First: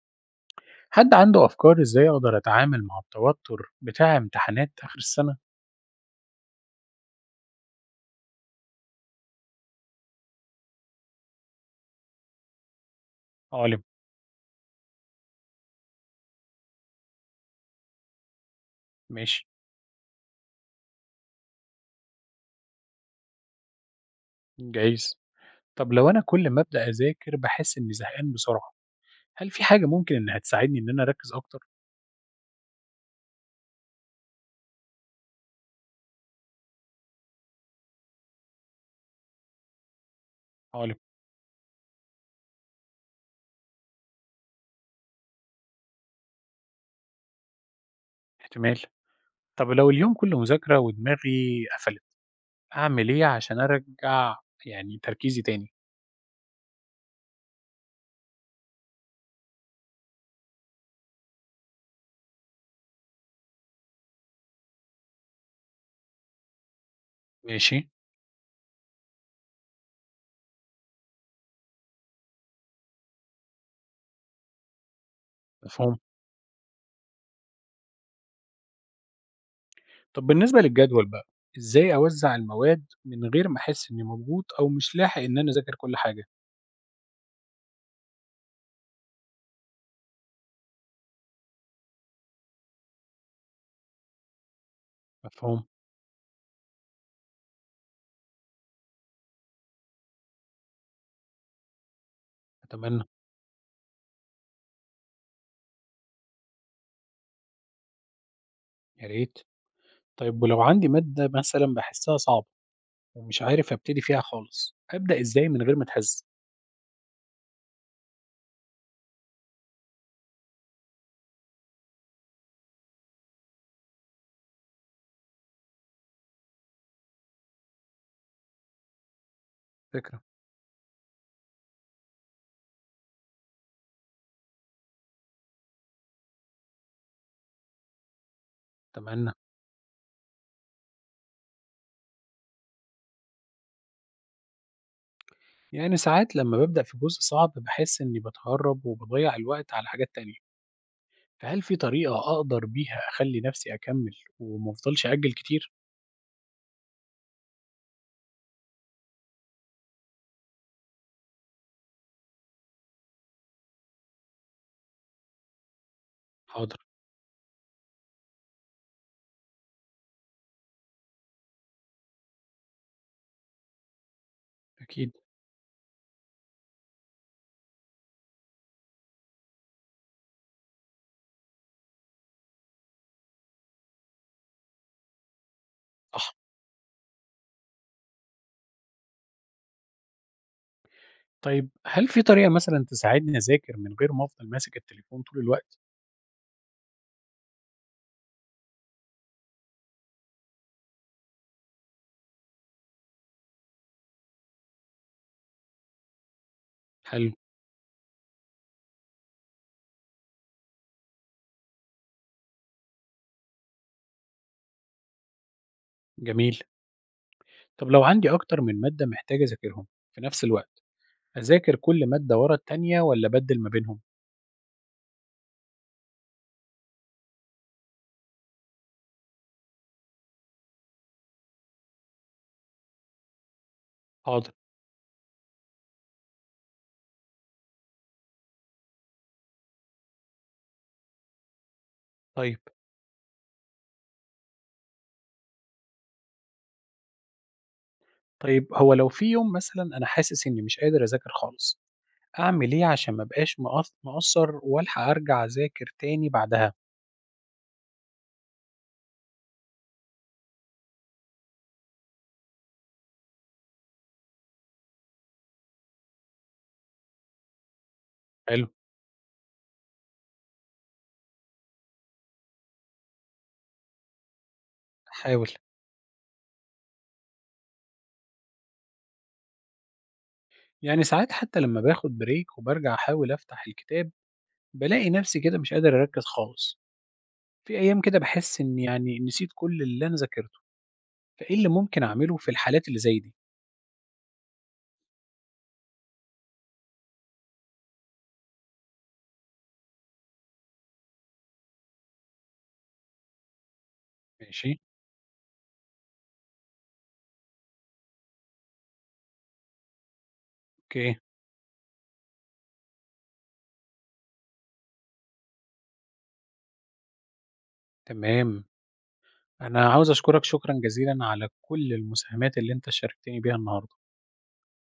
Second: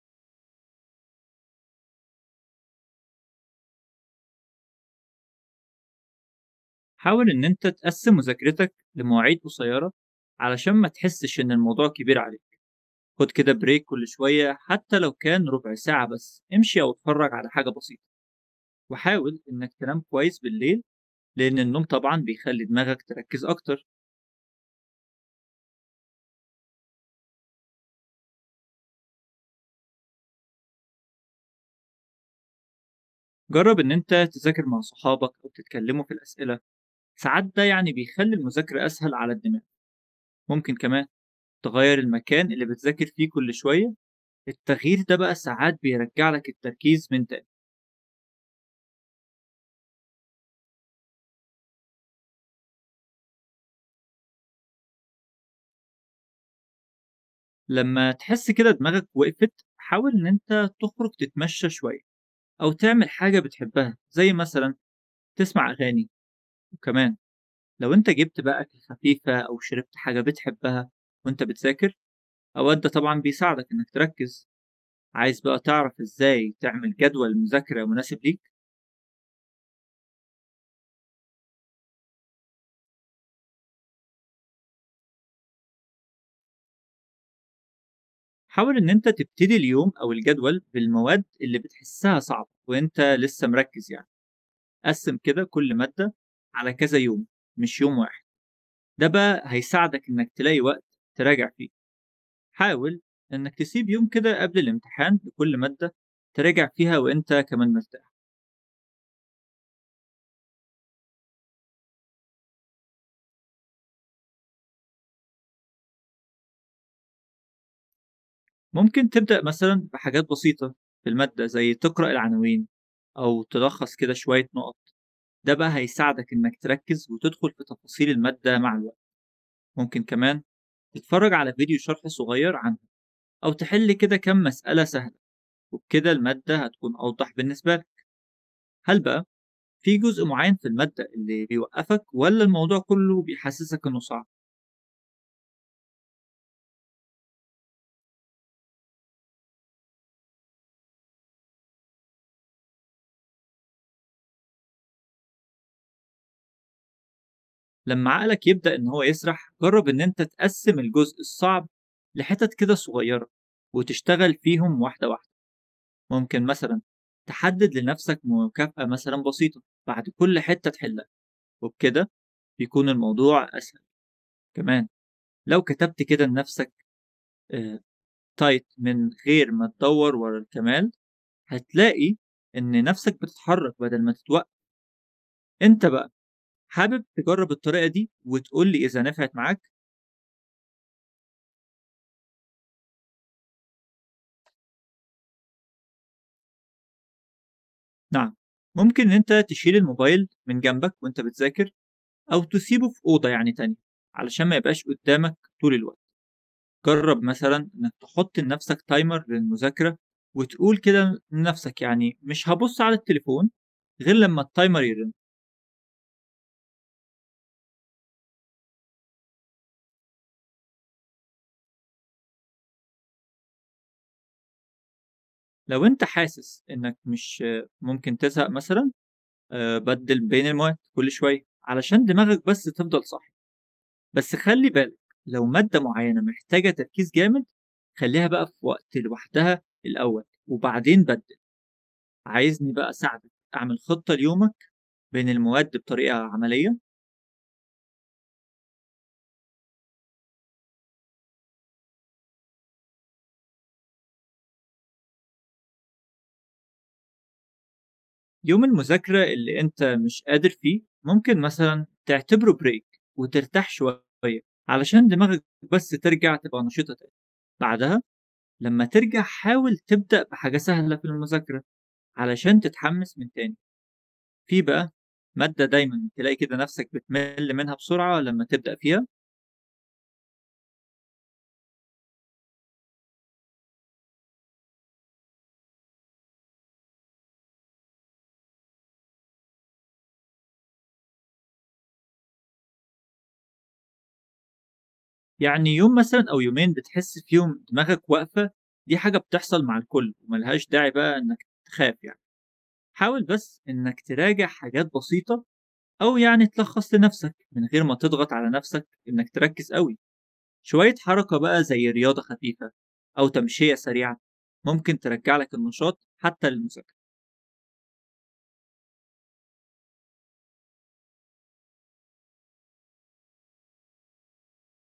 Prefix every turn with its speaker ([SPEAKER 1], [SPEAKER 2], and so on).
[SPEAKER 1] حد عنده أفكار إزاي أقدر أتعامل مع التوتر بتاع امتحانات آخر السنة؟
[SPEAKER 2] حاول إن أنت تقسم مذاكرتك لمواعيد قصيرة علشان ما تحسش إن الموضوع كبير عليك. خد كده
[SPEAKER 1] عالم.
[SPEAKER 2] بريك كل شوية، حتى لو كان ربع ساعة بس امشي أو اتفرج على حاجة بسيطة. وحاول
[SPEAKER 1] ماشي.
[SPEAKER 2] إنك تنام كويس بالليل، لأن النوم طبعا بيخلي دماغك تركز أكتر.
[SPEAKER 1] جايز. طب لو أنا كل ما أبدأ أذاكر بحس إني زهقان بسرعة، هل في حاجة ممكن إنها تساعدني إن أنا أركز أكتر؟
[SPEAKER 2] جرب إن أنت تذاكر مع صحابك أو تتكلموا في الأسئلة، ساعات ده يعني بيخلي المذاكرة أسهل على الدماغ. ممكن
[SPEAKER 1] عالم.
[SPEAKER 2] كمان تغير المكان اللي بتذاكر فيه كل شوية، التغيير ده بقى ساعات بيرجع لك التركيز. من
[SPEAKER 1] احتمال. طب لو اليوم كله مذاكرة ودماغي قفلت، أعمل إيه عشان أرجع يعني تركيزي تاني؟
[SPEAKER 2] لما تحس كده دماغك وقفت، حاول إن أنت تخرج تتمشى شوية أو تعمل حاجة بتحبها، زي مثلا تسمع أغاني. وكمان
[SPEAKER 1] ماشي.
[SPEAKER 2] لو أنت جبت بقى أكل خفيفة أو شربت حاجة بتحبها وأنت بتذاكر، أوقات ده طبعا بيساعدك إنك تركز. عايز بقى
[SPEAKER 1] مفهوم.
[SPEAKER 2] تعرف إزاي تعمل جدول مذاكرة مناسب ليك؟
[SPEAKER 1] طب بالنسبة للجدول بقى، إزاي أوزع المواد من غير ما أحس إني مضغوط أو مش لاحق إن أنا أذاكر كل حاجة؟
[SPEAKER 2] حاول إن أنت تبتدي اليوم أو الجدول بالمواد اللي بتحسها صعبة وأنت لسه مركز، يعني قسم كده
[SPEAKER 1] مفهوم.
[SPEAKER 2] كل مادة على كذا يوم، مش يوم واحد. ده بقى هيساعدك إنك تلاقي وقت تراجع فيه، حاول
[SPEAKER 1] أتمنى.
[SPEAKER 2] إنك تسيب يوم كده قبل الامتحان لكل مادة تراجع فيها وأنت كمان مرتاح.
[SPEAKER 1] يا ريت. طيب ولو عندي مادة مثلًا باحسها صعبة ومش عارف أبتدي فيها خالص، أبدأ إزاي من غير ما أتهز؟
[SPEAKER 2] ممكن تبدأ مثلا بحاجات بسيطة في المادة، زي تقرأ العناوين أو تلخص كده شوية نقط، ده بقى هيساعدك إنك تركز وتدخل في تفاصيل المادة مع الوقت. ممكن
[SPEAKER 1] فكرة.
[SPEAKER 2] كمان تتفرج على فيديو شرح صغير عنها أو تحل كده كم مسألة سهلة، وبكده المادة هتكون أوضح بالنسبة لك. هل بقى
[SPEAKER 1] أتمنى.
[SPEAKER 2] في جزء معين في المادة اللي بيوقّفك والّا الموضوع كُلّه بيحسّسك إنه صعب؟
[SPEAKER 1] يعني ساعات لمّا بابدأ في جزء صعب باحس إني باتهرب وباضيّع الوقت على حاجات تانية، فهل في طريقة أقدر بيها أخلي نفسي أكمل وما أفضلش أأجل كتير؟
[SPEAKER 2] لمّا عقلك يبدأ إن هو يسرح، جرّب إن أنت تقسّم الجزء الصعب لحِتَت كده صغيّرة وتشتغل فيهم واحدة، واحدة. ممكن
[SPEAKER 1] حاضر.
[SPEAKER 2] مثلًا تحدّد لنَفْسك مكافأة مثلًا بسيطة بعد كل حِتّة تحلّها، وبكده بيكون الموضوع أسهل. كمان
[SPEAKER 1] أكيد.
[SPEAKER 2] لو كتبت كده لنَفْسك آآ tight من غير ما تدوّر ورا الكمال، هتلاقي إن نَفْسك بتتحرّك بدل ما تتوقّف. أنت بقى
[SPEAKER 1] صح.
[SPEAKER 2] حابب تجرب الطريقة دي وتقول لي إذا نفعت معاك؟
[SPEAKER 1] طيب هل في طريقة مثلًا تساعدني أذاكر من غير ما أفضل ماسك التليفون طول الوقت؟
[SPEAKER 2] نعم، ممكن إن أنت تشيل الموبايل من جنبك وأنت بتذاكر، أو تسيبه في أوضة يعني تانية علشان ما يبقاش قدامك طول الوقت. جرب
[SPEAKER 1] حلو.
[SPEAKER 2] مثلا إنك تحط لنفسك تايمر للمذاكرة، وتقول كده لنفسك يعني مش هبص على التليفون غير لما التايمر يرن.
[SPEAKER 1] جميل. طب لو عندي أكتر من مادة محتاج أذاكرهم في نفس الوقت، أذاكر كل مادة ورا التانية والّا أبدل ما بينهم؟
[SPEAKER 2] لو أنت حاسس إنك مش آه، ممكن تزهق مثلا، آه، بدل بين المواد كل شوية علشان دماغك بس تفضل صح. بس
[SPEAKER 1] حاضر.
[SPEAKER 2] خلّي بالك، لو مادة معيّنة محتاجة تركيز جامد، خلّيها بقى في وقت لوحدها الأول، وبعدين بدِّل.
[SPEAKER 1] طيب.
[SPEAKER 2] عايزني بقى أساعدك أعمل خطة ليومك بين المواد بطريقة عملية؟
[SPEAKER 1] طيب هو لو في يوم مثلًا أنا حاسس إني مش قادر أذاكر خالص، أعمل إيه عشان ما أبقاش مقصّر وألحق أرجع أذاكر تاني بعدها؟
[SPEAKER 2] يوم المذاكرة اللي أنت مش قادر فيه، ممكن مثلًا تعتبره break وترتاح شوية، علشان دماغك بس ترجع تبقى نشيطة تاني. بعدها
[SPEAKER 1] حلو.
[SPEAKER 2] لمّا ترجع حاول تبدأ بحاجة سهلة في المذاكرة، علشان تتحمس من تاني. في بقى
[SPEAKER 1] أحاول.
[SPEAKER 2] مادة دايمًا تلاقي كده نفسك بتمل منها بسرعة لمّا تبدأ فيها؟
[SPEAKER 1] يعني ساعات حتى لمّا باخد بريك وبارجع أحاول أفتح الكتاب، بالاقي نفسي كده مش قادر أركّز خالص، في أيام كده باحس إني يعني نسيت كل اللي أنا ذاكرته، فإيه اللي ممكن أعمله في الحالات اللي زي دي؟
[SPEAKER 2] يعني يوم مثلًا أو يومين بتحس فيهم دماغك واقفة، دي حاجة بتحصل مع الكل وما لهاش داعي بقى إنك تخاف يعني. حاول بس إنك تراجع
[SPEAKER 1] ماشي.
[SPEAKER 2] حاجات بسيطة أو يعني تلخّص لنفسك من غير ما تضغط على نفسك إنك تركّز أوي. شوية
[SPEAKER 1] أوكي.
[SPEAKER 2] حركة بقى زي رياضة خفيفة أو تمشية سريعة ممكن ترجّع لك النشاط حتى للمذاكرة.
[SPEAKER 1] تمام. أنا عاوز أشكرك شكرًا جزيلًا على كل المساهمات اللي أنت شاركتني بيها النهارده.